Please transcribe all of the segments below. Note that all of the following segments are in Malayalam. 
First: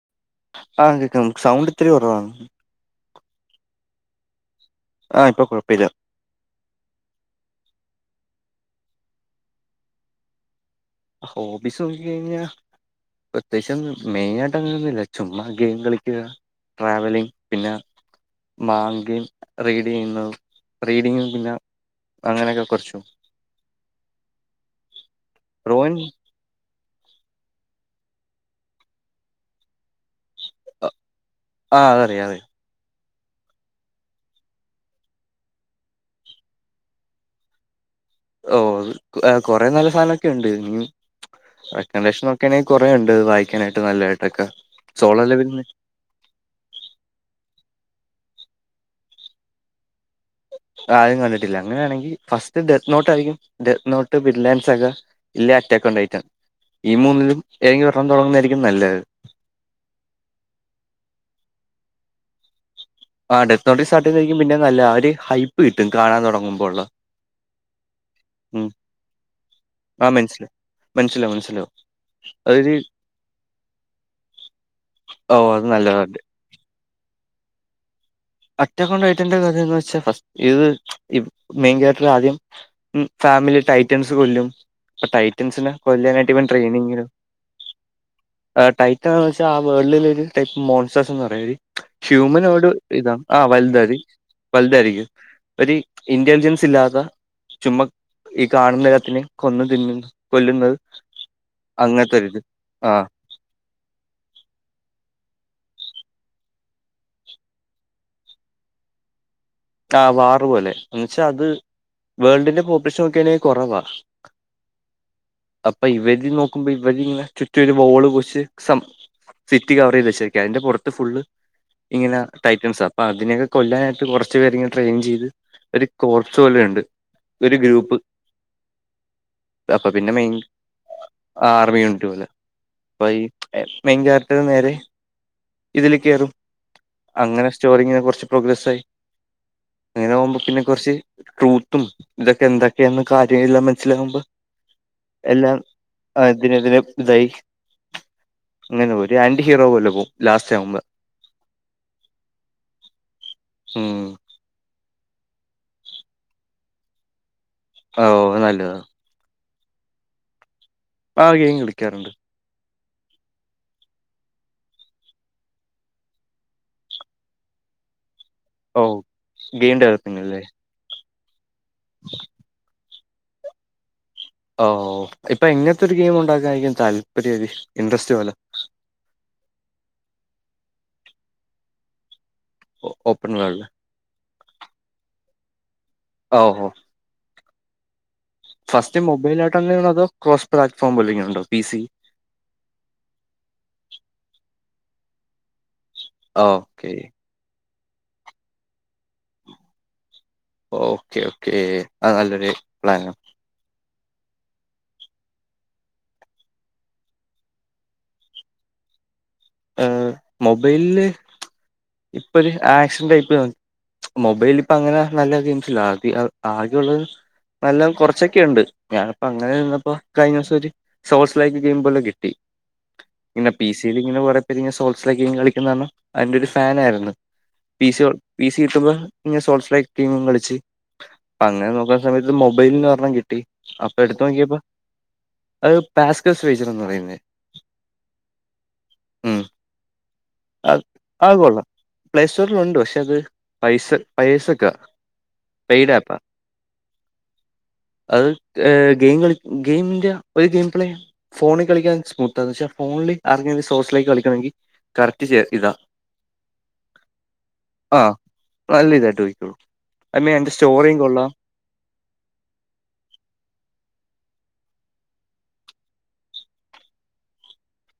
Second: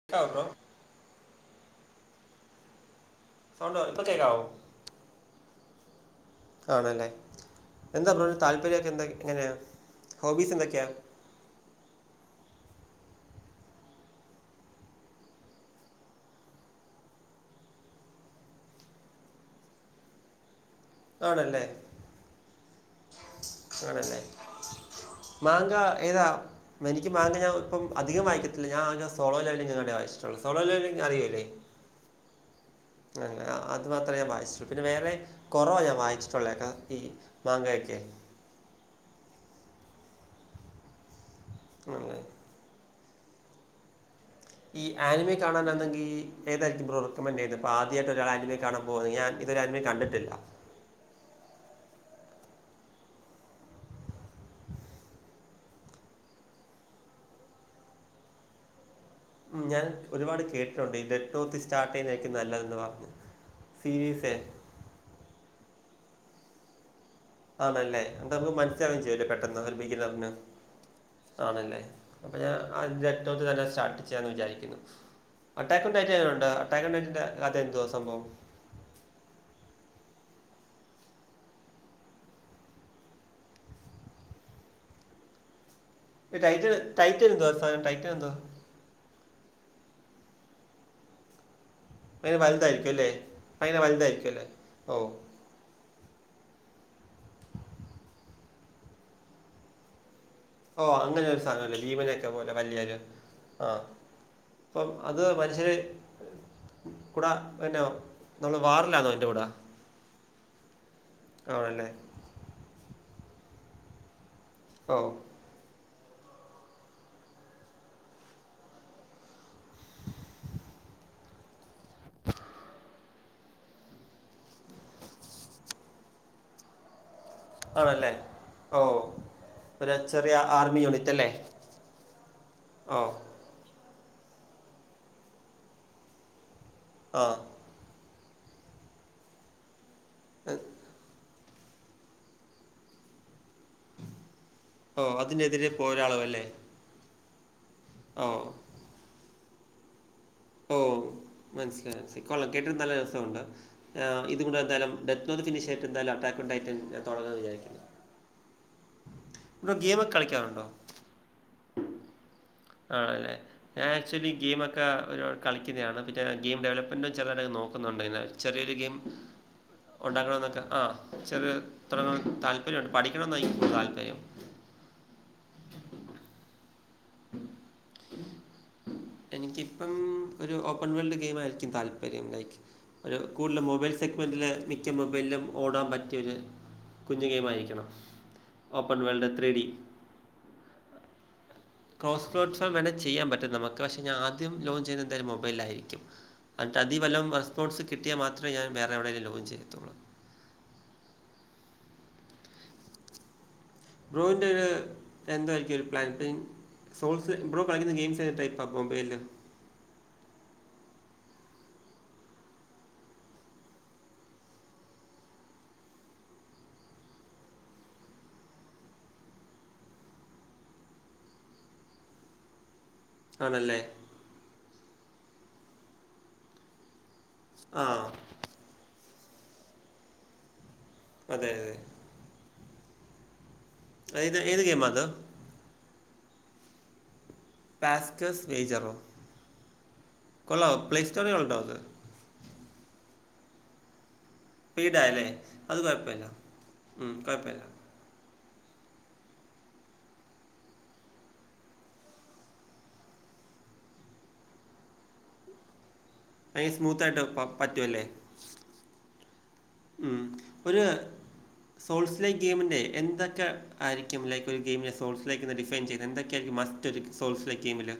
[unintelligible] ആഹ് [unintelligible] സൗണ്ട് ഇത്തിരി കൊർവാ. സൗണ്ട് [unintelligible] ഇപ്പോകേൾക്കാവോ? ആഹ് ഇപ്പ കൊയ്പ്പല്ല്യ. കാണോല്ലേ. എന്താ ബ്രോന് താല്പര്യക്കെ എന്തൊ എങ്ങനെയാ ഹോബീസ് എന്തൊ ക്യാ? ഹോബിസോക്കി കയ്ഞ്ഞാ പ്രേത്യേച്ചൊന്നു മെയ്നായിട്ട് അങ്ങനൊന്നുല്ല ചുമ്മ ഗെയിം കളിക്യുക. ട്രാവലിംഗ് പിന്നെ [unintelligible] റീഡെയ്യുന്നതും. റീഡിങ്ങും പിന്നെ ആണല്ലേ അങ്ങനൊക്കെ കൊർച്ചും. ആണല്ലേ മാങ്ക ഡ്രോയിങ് ഏതാ. എനിക്ക് മാങ്ക ഞാൻപ്പം അധികംവാങ്ങിക്കത്തില്ല ഞാൻ [unintelligible] [unintelligible] അറിയുകയില്ലേ? ആഹ് അതറിയ അതെ. അങ്ങനെ അ അത് മാത്ര ഞാൻ വായിച്ചൊ പിന്നെ വേറെ കൊർവാ ഞാൻ വായിച്ചിട്ടൊളേ ക ഈ മാങ്കയൊക്കെ. ഓ ആ കൊറെേ നല്ല പ്ലാനൊക്കെണ്ട് ഉം അങ്ങനെ [unintelligible] [unintelligible] കുറേ ഇണ്ട് വായിക്കാനായിട്ട് നല്ലെ. ഈ ആനിമീ കാണാനാണെങ്കി ഏതായിരിക്കും ബ്രോ റെക്കമന്റ് ചെയ്യ്ന്നെ ഇപ്പ ആദ്യായ്ണ്ട് ഒരാൾ [unintelligible] കാണാൻ പോവു ഞാൻ ഇതുവരെ [unintelligible] കണ്ടിട്ടില്ല. ആരും കണ്ടിട്ടില്ല അങ്ങനെയാണെങ്കി ഫസ്റ്റ് ഡെത്ത് നോട്ട് ആയിരിക്കും ഡെത്ത് നോട്ട്, പിലാൻസൊക്കെ. ഇല്ല അറ്റാക്ക് ഉണ്ടായിട്ടാണ് ഈ മൂന്നിലും ഏതെങ്കിലും ഒരെണ്ണം തൊടങ്ങുന്നതായിരിക്കും നല്ലത്. ഉം ഞാൻ ഒരുപാട് കേട്ടിട്ടുണ്ട് ഈ ഡെറ്റ്തോത്തി സ്റ്റാർട്ട് ചെയ്യുന്നായിരിക്കും നല്ലതന്ന് ആ ഡത്തോട്ടി സ്റ്റാർട്ടിയുന്നതായിരിക്കും പിന്നെം നല്ല ആ ഒര് ഹൈപ്പ് കിട്ടും കാണാൻ തൊടങ്ങുമ്പോഴുള്ള ആണല്ലേ എന്താന്ന് മനസ്സിലാവയും ചെയ്യല്ലേ പെട്ടെന്ന് ഒരു ആ ബഗിറിന് മനസ്സിലായി മനസ്സിലാവും മനസ്സിലാവും ആണല്ലേ അപ്പൊ ഞാൻ അതൊരു [unintelligible] തന്നെ സ്റ്റാർട്ട് ചെയ്യാന്ന് വിചാരിക്കുന്നു ഓ അത് അറ്റാക്ക് നല്ലതാണ് ഉണ്ടായിട്ട്ങ്ങണ്ട് അറ്റാക്ക് ഉണ്ടായി അതെന്തുവാ സംഭവം. അറ്റക്ക് കൊണ്ട് [unintelligible] കഥയന്ന് വെച്ചാൽ ഫസ്റ്റ് ഇത് മെയിൻ കേറ്റർ ആദ്യം. ഉം ഫാമിലി ടൈറ്റൻസ് കൊല്ലും. ഇപ്പൊ ടൈറ്റൻസിനെ കൊല്ലാനായിട്ട് ഈ ഇവൻ ടൈറ്റൻ ട്രെയിനിങ്ങ ടൈറ്റൻ എന്തുവാ സാധനം ടൈറ്റൻ എന്തുവാ ടൈറ്റൻന്ന് വെച്ചാൽ ആ വേൾഡില ഒരു ടൈപ്പ് മോൺസസ് എന്ന് പറയും ഒരു ഭയങ്കര ഹ്യൂമനോട് വലുതായിരിക്കും അല്ലേ ഇതാ ആഹ് ഭയങ്കര വൽതരി വലുതായിരിക്കും അല്ലേ ഓ വൽതാരിക്കും ഒരു ഇന്റലിജൻസ് ഇല്ലാത്ത ചുമ്മ ഈ കാണുന്ന എല്ലാത്തിനേം കൊന്നു തിന്നുന്ന ഓ അങ്ങനൊ ഒരു സാധനല്ലേ ഭീമനൊക്കെ പോലെ വല്യൊരു ആഹ് ആഹ് അപ്പം അത് മനുഷ്യരെ കൂടാ പിന്നോ നമ്മള് വാറില്ലാന്നോ എന്റെ കൂട ആ വാറ പോലെ എന്ന വച്ചാ അത് വേൾഡിന്റെ പോപ്പുലേഷൻ നോക്കെണെങ്കിൽ കുറവാ ഓ അപ്പൊ ഇവര് നോക്കുമ്പോ ഇവരിങ്ങനെ ചുറ്റും ഒരു വോള് കൊച്ച് സിറ്റി കവർ ചെയ്ത് വെച്ചിരിക്കാ അതിന്റെ പുറത്ത് ഫുള് ഇങ്ങനെ ടൈറ്റംസ് അപ്പൊ അതിനൊക്കെ കൊല്ലാനായിട്ട് കുറ കുറച് പേരെ ഇങ്ങനെ ട്രെയിൻ ചെയ്ത് ഒരു കോർസ് പോലെ ഉണ്ട് ആണല്ലേ ഓ അപ്പൊ ഒരു പിന്നെ മെയിൻ ചെറിയ ആർമി യൂണിറ്റ് അല്ലേ ഓ അഹ് മെയിൻ കയറ്റ നേരെ ഇതിലേ കയറും ആ അങ്ങനെ സ്റ്റോറിങ്ങിനെ കുറച്ച് പ്രോഗ്രസ് ആയി അങ്ങനെ ആകുമ്പോൾ പിന്നെ എ- കുറച്ച് ട്രൂത്തും ഇതൊക്കെ എന്തൊക്കെയ കാര്യ മനസിലകുമ്പോ ഓ എല്ലാം അതിനെതിരെ പോരാളും അല്ലേ ഇതിനതിന് ഇതായി ഓ അങ്ങനെ പോ ഒരു ആന്റി ഹീറോ പോലെ പോവും ഓ മനസ്സിലായി മനസിലായി കൊള്ളാം കേട്ടിട്ട് നല്ല രസമുണ്ട് ഉം ഇതുകൊണ്ട്ന്താലും [unintelligible] എന്താലും അറ്റാക്ക ഉണ്ടായിട്ട് തുടങ്ങന്ന് വിചാരിക്കണു ഓ നല്ലതാണ് ഗെയിം ഒക്കെ കളിക്കാറുണ്ടോ ആഹ് ഗെയിം കളിക്കാറുണ്ട് ആണല്ലേ ഞാ ആക്ച്വലി ഗെയിം ഒക്കെ ഒരാൾ കളിക്കുന്നയാണ് പിന്നെ ഗെയിം ഡെലപ്മെന്റും ചില നോക്കുന്നുണ്ട് ചെറിയൊരു ഓ ഗെയിം ഗെയിം ഡെവലപ്പിംഗ് ഉണ്ടാക്കണം അല്ലേ എന്നൊക്കെ ആഹ് ചെറിയ തുടങ്ങാൻ താല്പര്യുണ്ട് പഠ എനിക്ക് താല്പര്യം ഓ ഇപ്പൊ എങ്ങനത്തെ ഒരു ഗെയിം ഉണ്ടാക്കാനായിരിക്കും താല്പര്യം ഇൻട്രസ്റ്റ് പോലെ എനിക്കിപ്പം ഒരു ഓപ്പൺ വേൾഡ് ഗെയിം ആയിരിക്കും താല്പര്യം ലൈക്ക് ഒരു ഓപ്പൺ കൂടുതല് വേൾഡ് മൊബൈൽ സെഗ്മെന്റില് മിക്ക മൊബൈലിലും ഓടാൻ പറ്റിയൊരു ഓ ഓ കുഞ്ഞു ഗെയിം ആയിരിക്കണം ഫസ്റ്റ് മൊബൈലോട്ടാണോ അതോ [unintelligible] പ്ലാറ്റ്ഫോം പോല്ലെന്തെങ്കി ഉണ്ടോ പി സി [unintelligible] വേണേ ചെയ്യാൻ പറ്റും നമുക്ക് പക്ഷെ ഞാനാദ്യം ലോഞ്ച് ചെയ്യുന്നത് ഒരു മൊബൈലിലായിരിക്കും ഓക്കെ എന്നിട്ടതീ വലം റെസ്പോൺസ് കിട്ടിയാൽ മാത്രമേ ഞാൻ വേറെ എവിടേങ്കിലും ലോഞ്ച് ചെയ്യത്തുള്ളൂ ഓക്കേ ഓക്കേ അത് നല്ലൊരു പ്ലാനാണ് ബ്രോയിൻ്റെ ഒരു എന്തായിരിക്കും ഒരു പ്ലാനിങ് സോൾസ് എപ്പോഴും കളിക്കുന്ന ഗെയിംസ് ഏത് ടൈപ്പാണ് മൊബൈൽല് മൊബൈലില് ഇപ്പൊ ഒരു ആക്ഷൻ ടൈപ്പ് മൊബൈൽല് ഇപ്പ അങ്ങനെ നല്ല ഗെയിംസില്ല ആകെ ആകെയുള്ളത് നല്ല കുറച്ചൊക്കെ ഉണ്ട് ഞാനിപ്പോ അങ്ങനെ നിന്നപ്പോ കഴിഞ്ഞ ദിവസം ഒരു സോർസ് ലൈക്ക് ഗെയിം പോലെ കിട്ടി ഇങ്ങനെ പി ആണല്ലേ സിൽ ഇങ്ങനെ കൊറേ സോൾസിലൊക്കെ കളിക്കുന്നതോ അതിന്റെ ഒരു ഫാൻ ആയിരുന്നു ആ പി സി പി സി കിട്ടുമ്പോ സോ ലീ കളിച്ചു അ അതെ അങ്ങനെ അതെ നോക്കാ സമയത്ത് മൊബൈലന്ന് ഒരെണ്ണം കിട്ടി അപ്പൊ എടുത്തു അതായത് നോക്കിയപ്പോ ഏത് ഗെയിമാണ് അത് അത് പാസ്കസജർ എന്ന് പറയുന്നത് പാസ്സ്സ് ഏജറോ ഉം അത് അത് സ്റ്റോറിൽ ഉണ്ടോ കൊള്ളാം പ്ലേ സ്റ്റോറിലുണ്ട് പക്ഷെ അത് പൈസ പൈസ വീടായല്ലേ അത് കൊഴപ്പില്ല ഉം കൊഴപ്പല്ല അത് ഗെയിം കളി ഗെയിമിന്റെ ഒരു ഗെയിം പ്ലേ ഫോണിൽ കളിക്കാൻ സ്മൂത്താന്ന് പക്ഷെ ഫോണ് അങ്ങനെ സോഴ്സിലേക്ക് കളിക്കാണെങ്കിൽ കറക്റ്റ് ശരിയാക്കിഇതാ ഭയങ്കര സ്മൂത്തായിട്ട് പ പറ്റുമല്ലേ ആഹ് നല്ല ഇതായിട്ടയ്ക്കോളും ഉം. അയ്മീൻ അയ്ന്റെ ഒരു സ്റ്റോറിയും കൊള്ളാം സോൾസ് ലൈക്ക് ഗെയിമിൻ്റെ എന്തൊക്കെ ആയിരിക്കും ലൈക്ക് ഒരു ഗെയിമി സോസ് ലൈക്ക് നിന്ന് ഡിഫൈൻ ചെയ്യുന്നത് എന്തൊക്കെയാ യിരിക്കും മസ്റ്റ് മറ്റത് സോൾസി ലൈക്ക് ഗെയ്മില്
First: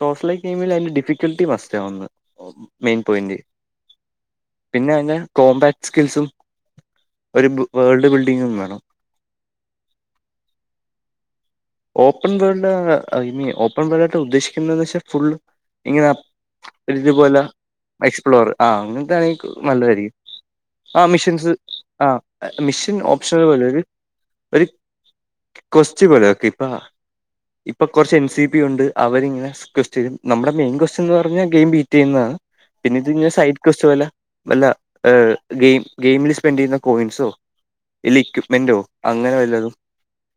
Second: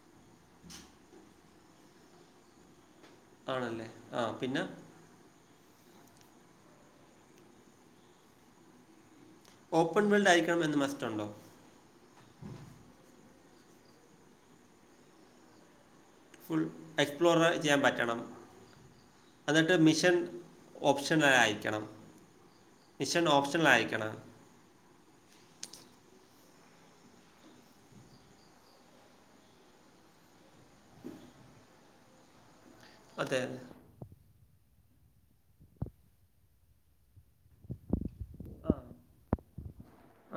സോഴ്‌സ് ലൈക്ക് ഗെയിമില് അതിന്റെ ഡിഫിക്കൽട്ടി മസ്റ്റ് ആന്ന് മെയിൻ പോയിന്റ് ആണല്ലേ ആ പിന്നെ എന്താ കോംമ്പാക്റ്റ് സ്കിൽസും ഒരു വേൾഡ് ബിൽഡിങ്ങും വേണം ഓപ്പൺ വീൾഡ് ആയിരിക്കണം എന്ന് മസ്റ്റുണ്ടോ ഓപ്പൺ വേൾഡ് ഓപ്പൺ വേൾഡ് ആയിട്ട് ഉദ്ദേശിക്കുന്നന്ന് വെച്ചാൽ ഫുൾ ഇങ്ങനെ ഫുൾ ഒരു എക്സ്പ്ലോർ ഇതുപോലെ ചെയ്യാൻ പറ്റണം എക്സ്പ്ലോർ ആ അങ്ങനത്തൊണ് എന്നിട്ട് നല്ലതായിരിക്കും മിഷൻ ആ ഓപ്ഷണൽ മെഷീൻസ് ആയിരിക്കണം ആ മെഷീൻ മിഷൻ ഓപ്ഷനൽ പോലെ ഓപ്ഷണൽ ആയിരിക്കണം ഒരു കൊസ്റ്റ് പോലെ കൃപ്പ ഇപ്പൊ കൊറച്ച് എൻ സി പി ഉണ്ട് അവരിങ്ങനെ കൊസ്റ്റ് നമ്മുടെ മെയിൻ കൊസ്റ്റ് പറഞ്ഞാ ഗെയിം ബീറ്റ് ചെയ്യുന്നതാണ് പിന്നെ ഇത് അതെ അതെ സൈഡ് കൊസ്ല് നല്ല ഗെയിം ഗെയിമിൽ സ്പെൻഡ് ചെയ്യുന്ന കോയിൻസും ഇല്ല ഇക്യപ്മെന്റോ ആ അങ്ങനെ വല്ലതും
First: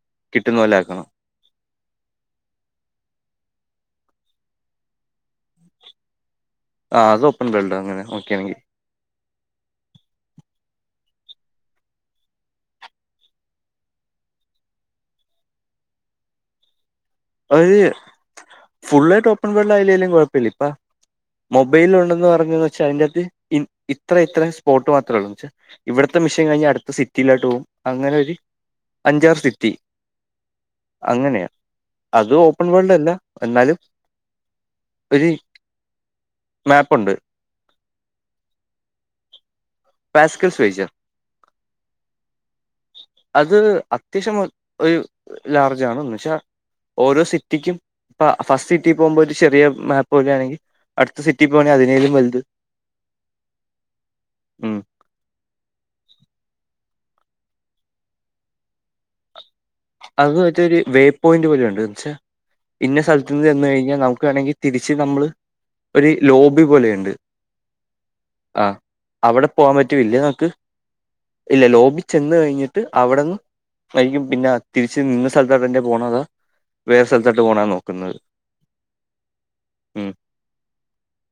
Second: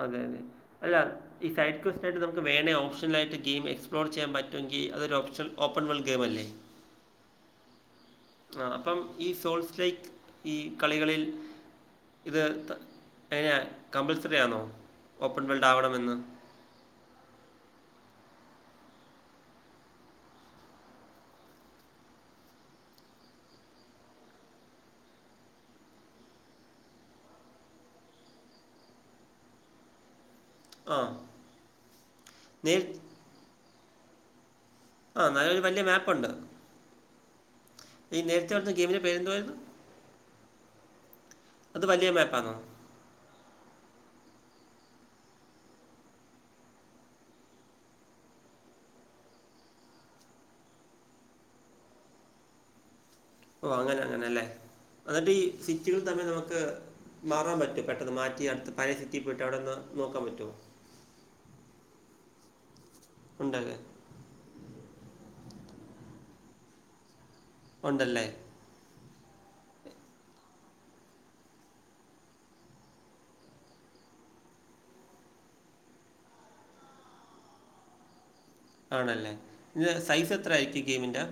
അതെ അതെ കിട്ടുന്ന പോലെ അല്ല ആക്കണം ഈ സൈഡ് കൊസ്റ്റായിട്ട് നമുക്ക് വേണേൽ ഓപഷൽായിട്ട് ഗെയ്ം എക്സ്പ്ളോർ ചെയ്യൻ പറ്റൊങ്കി അതൊരു ഒപ്ഷൽ ഓപ്പൺ വേൾഡ് ഗെയിമല്ലേ ആഹ് അത് ഓപ്പൺ വേൾഡ് അങ്ങനെ നോക്കിയാണെങ്കിൽ ആ അപ്പം ഈ സോൾസ് ലൈക്ക് ഈ കളികളിൽ ഇത് എങ്ങനെ കമ്പൾസറി ആണോ ഓപ്പൺ ബെൽഡ് ആവണമെന്ന് അതായത് ഫുുള്ളായിട്ട് ഓപ്പൺ വേൾഡ് ആയില്ലേലും കുഴപ്പല്ല ഇപ്പ മൊബൈലില് ഉണ്ടെന്ന് പറഞ്ഞ വച്ചാൽ അതിൻ്റകത്ത് ഇ ഇത്ര ഇത്ര സ്പോർട്ട് മാത്രേ ഉള്ളൂന്ന് വെച്ചൽ ഇവിടത്തെ മിഷൻ കഴിഞ്ഞ അടുത്ത സിറ്റിയിലാട്ട് പോവും അങ്ങനെ ഒരു അഞ്ചാറ് സിറ്റി ആ. അങ്ങനെയാ അത് ഓപ്പൺ നേര് വേൾഡ് അല്ല എന്നാലും ആ ഒരു നല്ലരു വല്ല്യ മാപ്പുണ്ട് മാപ്പുണ്ട് ഈ നേരത്തെ പറഞ്ഞ ഗെയിമിന്റെ പേരെന്തുവാര്ന്നു പാസ്കിൽ സ്വേചർ അത് വലിയ മാപ്പാണോ അത് അത്യാവശ്യം ഒരു ലാർജ് ആണ് എന്ന് വെച്ചാ ഓരോ സിറ്റിക്കും പ്പ ഫസ്റ്റ് സിറ്റിൽ പോകുമ്പോൾ ഒരു ചെറിയ മാപ്പ് പോലെയാണെങ്കിൽ അടുത്ത സിറ്റി പോകണെങ്കിൽ അതിനേലും വലുത് ഓ അങ്ങനെ അങ്ങനെല്ലേ ഉം എന്നിട്ട് ഈ സിറ്റികൾ തന്നെ നമുക്ക് മാറാൻ പറ്റും പെട്ടെന്ന് മാറ്റി അടുത്ത് പഴയ സിറ്റിൽ പോയിട്ട് അവിടെന്ന് അത് മറ്റരു വേ പോയിന്റ് പോലുണ്ട് വെച്ചാ ഇന്ന സ്ഥലത്ത നിന്ന് എന്ന് ഉണ്ടല്ലേ? കഴിഞ്ഞാൽ നമുക്ക് വേണമെങ്കി തിരിച്ച് നമ്മള് ഒരു ലോബി പോലെയുണ്ട് ഉണ്ടല്ലേ ആഹ് അവിടെ പോവാൻ പറ്റും ഇല്ലേ നമുക്ക് ഇല്ല ലോബി ചെന്ന് കഴിഞ്ഞിട്ട് അവിടെന്ന് കയ്യും പിന്നെ തിരിച്ച് നിന്ന സ്ഥലത്തോട്ട്ന്റെ പോകണോ വേറെ സ്ഥലത്തോട്ട് പോകണോ നോക്കുന്നത് ആണല്ലേ ഇത് ഉം സൈസ് എത്ര ആയിരിക്കും ഗെയിമിന്റെ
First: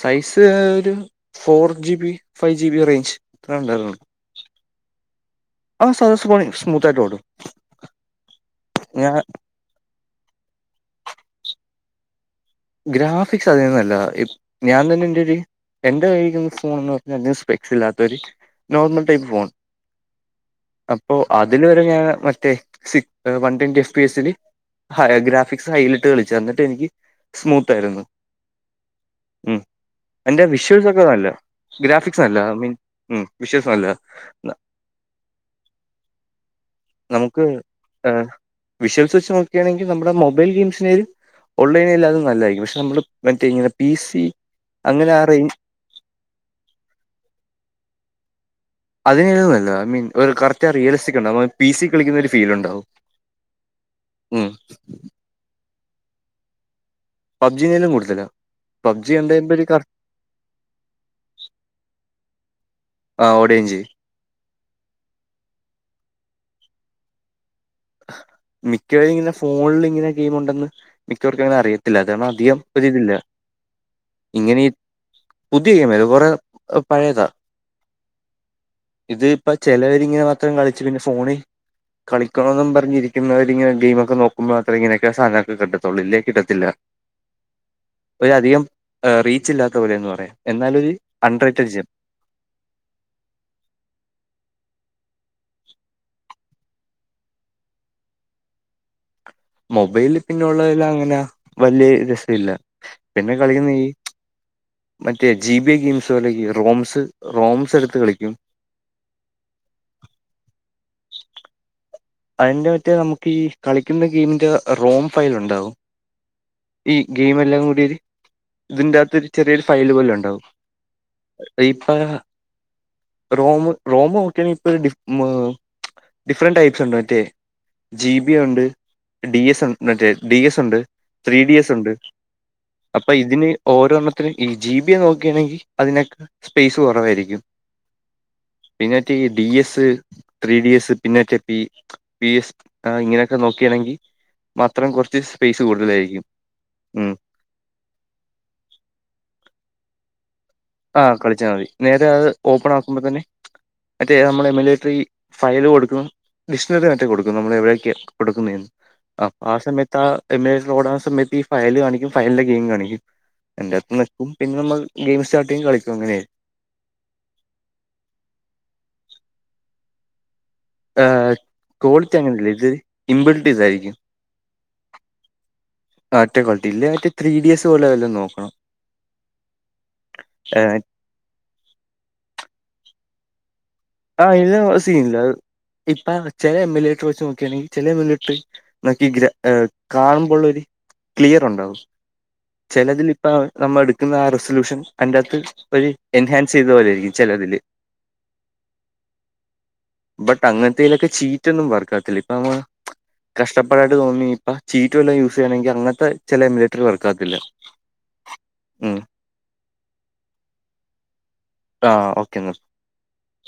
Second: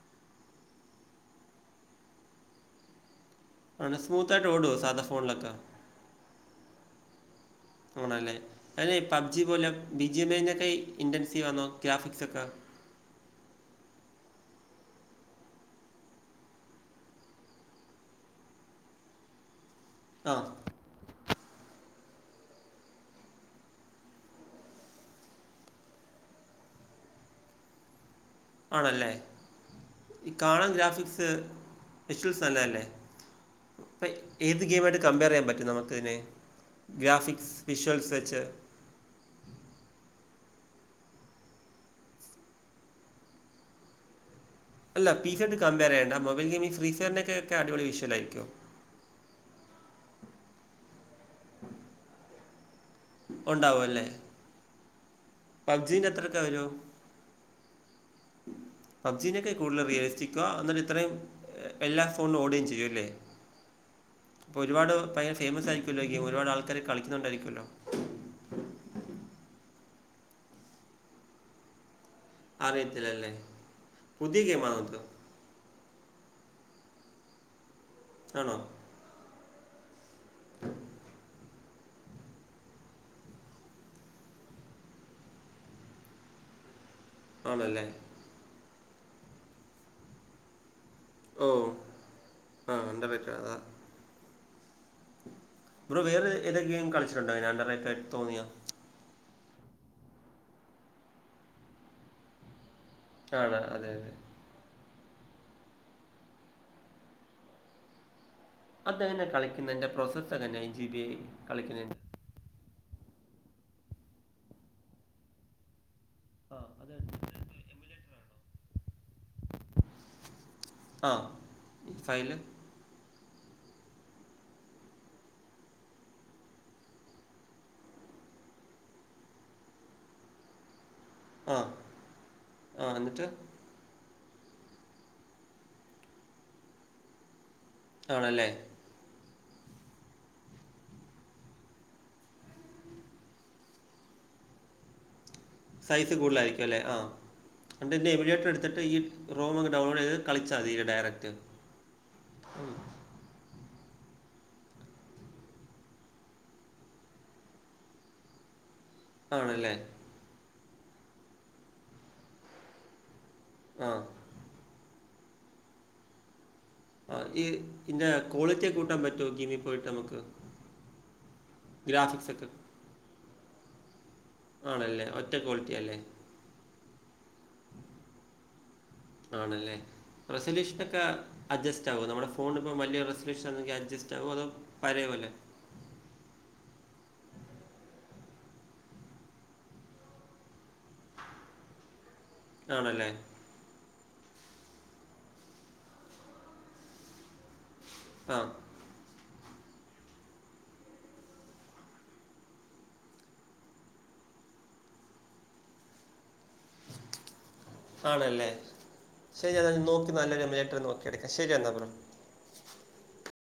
സൈസ് ഒരു four G B five G B range ഇത്ര അ സ്മൂത്തായിട്ട് ഓഡോ സാധ ഫോണിലൊക്കെ [unintelligible] സ്മൂത്തായിട്ടൊടും ഓണല്ലേ അപബ്ജി പോലെ ബിജി എം ഐക്കെ ഇന്റൻസീവ് ആണോ ഗ്രാഫിക്സ് ഒക്കെ ഗ്രാഫിക്സ് അതിൽന്നല്ല ഞാൻ തന്നെ എന്റെ ഒരു എന്റെ കൈരിക്കുന്ന ഫോൺന്ന് പറഞ്ഞാൽ അ സ്പെക്സ് ഇല്ലാത്ത ഒരു നോർമൽ ടൈപ്പ് ഫോൺ ആഹ് അപ്പോ അതില് വരെ ഞൻ മറ്റേ വൺ ട്വന്റി എഫ് പി ല് ഹ ഗ്രാഫിക്സ് ഹൈലിട്ട് കളിച്ചു എന്നിട്ട് എനിക്ക് സ്മൂത്ത് ആയിരുന്നു ആണല്ലേ ഉം ഈ എന്റെ കാണൻ വിഷ്വൽസ് ഒക്കെ നല്ല ഗ്രാഫിക്സ് ഗ്രാഫിക്സ് ഫെഷൽസ് ഐ നല്ല മീൻ അല്ലേ. ഉം വിഷ്വൽസ് നല്ല അപ്പൊ ഏത് ഗെയിം ആയിട്ട് കമ്പയർ ചെയ്യാൻ പറ്റും നമുക്ക അതിന് ഗ്രാഫിക്സ് സ്പഷൽസ്ച്ച വിഷ്ംസ് വെച്ച് നോക്കുകയാണെങ്കിൽ നമ്മുടെ മൊബൈൽ ഗെയിംസിനര് ഓൺലൈൻ അല്ലാ നല്ലായിരിക്കും പക്ഷെ നമ്മള് മറ്റേനെ പി സി അല്ല. അങ്ങനെ ആ റേഞ്ച് [unintelligible] കമ്പയർ ചെയ്യണ്ട. മൊബൈൽ ഗെമിങ്സ് ഫ്രീ ഫയർ നോക്കെ അടിപൊളി അതിനന്നുമല്ല ഐ മീൻ ഒരു കറക്റ്റ് ആ റിയലിസ്റ്റിക് ഉണ്ടാവ പി സ കളിക്കുന്ന ഒരു ഫീൽ ഉണ്ടാവും ഉണ്ടാവുംല്ലേ ഉം പബ്ജീന് എത്രൊക്കെ വരു പബ്ജീ എന്നെലും കൂടുതലാ പബ്ജി പബ്ജീക്കെ കണ്ടയുമ്പോ ഒരു കറ കൂടുതൽ റിയലിറ്റിക്കുക എന്നിട്ട് ഇത്രയും എല്ലാ ഫോണിലും ഓടുകയും ചെയ്യോ അല്ലേ ആഹ് ഓടുകയുണ് ചെയ്യും ഇപ്പൊ ഒരുപാട് പയര ഫേമസ് ആയിരിക്കല്ലോ ഗം ഒരുപാട് ആൾക്കാര് കളിക്കുന്നണ്ടായിരിക്കുമല്ലോ മിക്കവർ ഇങ്ങനെ ഫോണിൽ ഇങ്ങനെ ഗെയിം ഉണ്ടെന്ന് മിക്കവർക്ക അങ്ങനെ അറിയത്തില്ല [unintelligible] അറിയത്തില്ലല്ലേ പുതിയ ഇങ്ങനെ ഗെയിമാണോ അത് പുതിയ ഗെയിംത് കുറെേ പഴയതാ ആണോ ഇത് ഇപ്പ ചിലവരിങ്ങനെ മാത്രം കളിച്ചു പിന്നെ ഫോണ് കളി കക്കണന്നും പറഞ്ഞിരിക്കുന്നർരിങ്ങ ഗെയിമൊക്കെ നോക്കുമ്പോ മാത്രമ ഇങ്ങന സാധരണ കിട്ടത്തുള്ളൂ ഇല്ല കിട്ടത്തില്ല ആണല്ലേ ഒര് അധികം റീച്ച് ഇല്ലാത്ത പോലെന്ന് പറയാം എന്നാലൊരു ഓ അൺറേറ്റഡ് ജം ആഹ് [unintelligible] അതാ ബ്രോ വേറെ ഏതൊ ഗെയിം കളിച്ചിട്ടുണ്ടോ [unintelligible] തോന്നിയോ മൊബൈലില് പിന്നള്ളതിൽ അങ്ങനെ വല്യ രസല്ല പിന്നെ ആണ് കളിക്കുന്ന ഈ അതെ അതെ മറ്റേ ജിബി ഗെയിംസ് അല്ലെങ്കി റോംസ് റോംസ് എടുത്ത് കളിക്കും അത്ങ്ങനെ കളിക്കുന്നതിൻ്റെ പ്രോസസ്ങ്ങന്നെ ൻ ജി ബി ഐ കളിക്കുന്നതിൻ്റെ അതിന്റെ മറ്റേ നമുക്ക് ഈ കളിക്കുന്ന ഗെയിമിന്റെ റോം ഫയൽ ഉണ്ടാവും ആ അതെ ഈ ഗെയിം എല്ലാം കൂടിയത് ഇതിന്റെകത്ത് ഒരു ചെറിയൊരു ഫയല് പോലെ ഉണ്ടാവും ആ ഫൈല് റോമ റോമ നോക്കിയണ ഇപ്പ ഡ ഡിഫറന്റ് ടൈപ്സ് ഉണ്ടായി മറ്റേ ജി ബി ഉണ്ട് ഡി എസ് മറ്റേ ഡി എസ് ഉണ്ട് ത്രീ ഡി ആ എസ് ഉണ്ട് ആ അപ്പൊ എന്നിട്ട് ഇതിന് ഓരോണ്ണത്തിൻ ഈ ജി ബി നോക്കുകയാണെങ്കിൽ അതിനൊക്കെ സ്പേസ് കുറവായിരിക്കും ആണല്ലേ പിന്നറ്റ ഈ D S three D S പിന്നേറ്റ പി പി എസ് ഇങ്ങനെയൊക്കെ നോക്കുകയാണെങ്കിൽ മാത്രം കുറച്ച് സൈസ് കൂടുതലായിരിക്കും അല്ലേ ആ ഉം എന്നിട്ട് ഇന്ന് എമീഡിയേറ്റ് എടുത്തിട്ട് ഈ റോമ ഡൗൺലോഡ് ചെയ്ത് കളിച്ചാതി കെ ആ കളിച്ചാൽ മതി. നേരെ അത് ഓപ്പൺ ആക്കുമ്പോ തന്നെ മറ്റേ നമ്മള് ഈ മിലിട്ട്റി ഫയല് കൊട്ക്കും മിശ്രിതായിട്ട് കൊട്ക്കും നമ്മള് എവിടെക്കെ കൊടുക്കുന്നേന്ന് ആഹ് ആ ആണല്ലേ സമയത്ത് ആ ഇമേജ് ലോടാവുന്ന സമയത്ത് ഈ ഫയല് കാണിക്കും ഫയലിന്റെ ഗെയിം കാണിക്കും. ആ അയിന്റകത്ത് നെക്കും പിന്നെമ്മള് ഗെയിം സ്റ്റാർട്ടെയ്യും കളിക്കും അങ്ങനെയായി ആഹ് ഈ ഇങ്ങനെ ക്വാളിറ്റിയൊക്കെ കൂട്ടാൻ പറ്റൊ ഗെയ്മി പോയിട്ട് നമക്ക് ആഹ് ക്വാളിറ്റി അങ്ങനെല്ല ഇത് ഇംബിൾട്ടിയ്തായിരിക്കും ആണല്ലേ ഒറ്റ ക്വാളിറ്റി അല്ലേ ആഹ് ഒറ്റ ക്വാള്റ്റി ഇല്ലേ മറ്റേ ത്രീ ഡിയസ് പോലെ വേല്ലോം നോക്കണം ആണല്ലേ ഏഹ്, റെസല്യൂഷനോക്കെ അഡ്ജസ്റ്റാകോ നമ്മടെ ഫോണ്പ്പം വല്യ റെസല്യൂഷന്ണ്ടെങ്കി അഡ്ജസ് ആഹ് ഇത് സീന്ല്ല ഇപ്പ ചെലേ [unintelligible] വെച്ച് നോക്കിയയാണെങ്കിൽ ചെലേ [unintelligible] മറ്റേ ഗ്ര ഏഹ് കാണുമ്പള്ളോര് ക്ലിയറ്ണ്ടാവും ആണല്ലേ ചെലതിനിപ്പാ നമ്മളെട്ക്ക്ന്നാ ആ റെസല്യൂഷൻ അയിന്റകത്ത് ഒര് എൻഹാൻസെയ്ത പോലായിരിക്കും ചെലതില് ആഹ് ബട്ട് അങ്ങനത്തേലൊക്കെ ചീറ്റൊന്നും വർകക്കാത്തില്ല ഇപ്പമ്മ കഷ്ടാ പാടായിട്ട് തോന്നി ഇപ്പ ചിറ്റ് വെല്ലോം യൂസെയ്യണെങ്കി അങ്ങനത്ത ചെല മി ആണല്ലേ ഉം ശരി എന്നാ ഞാൻ നോക്കി നല്ല [unintelligible] നോക്കി എട്ക്കാം ശരി എന്നാ ആഹ് ഓക്കെന്നാ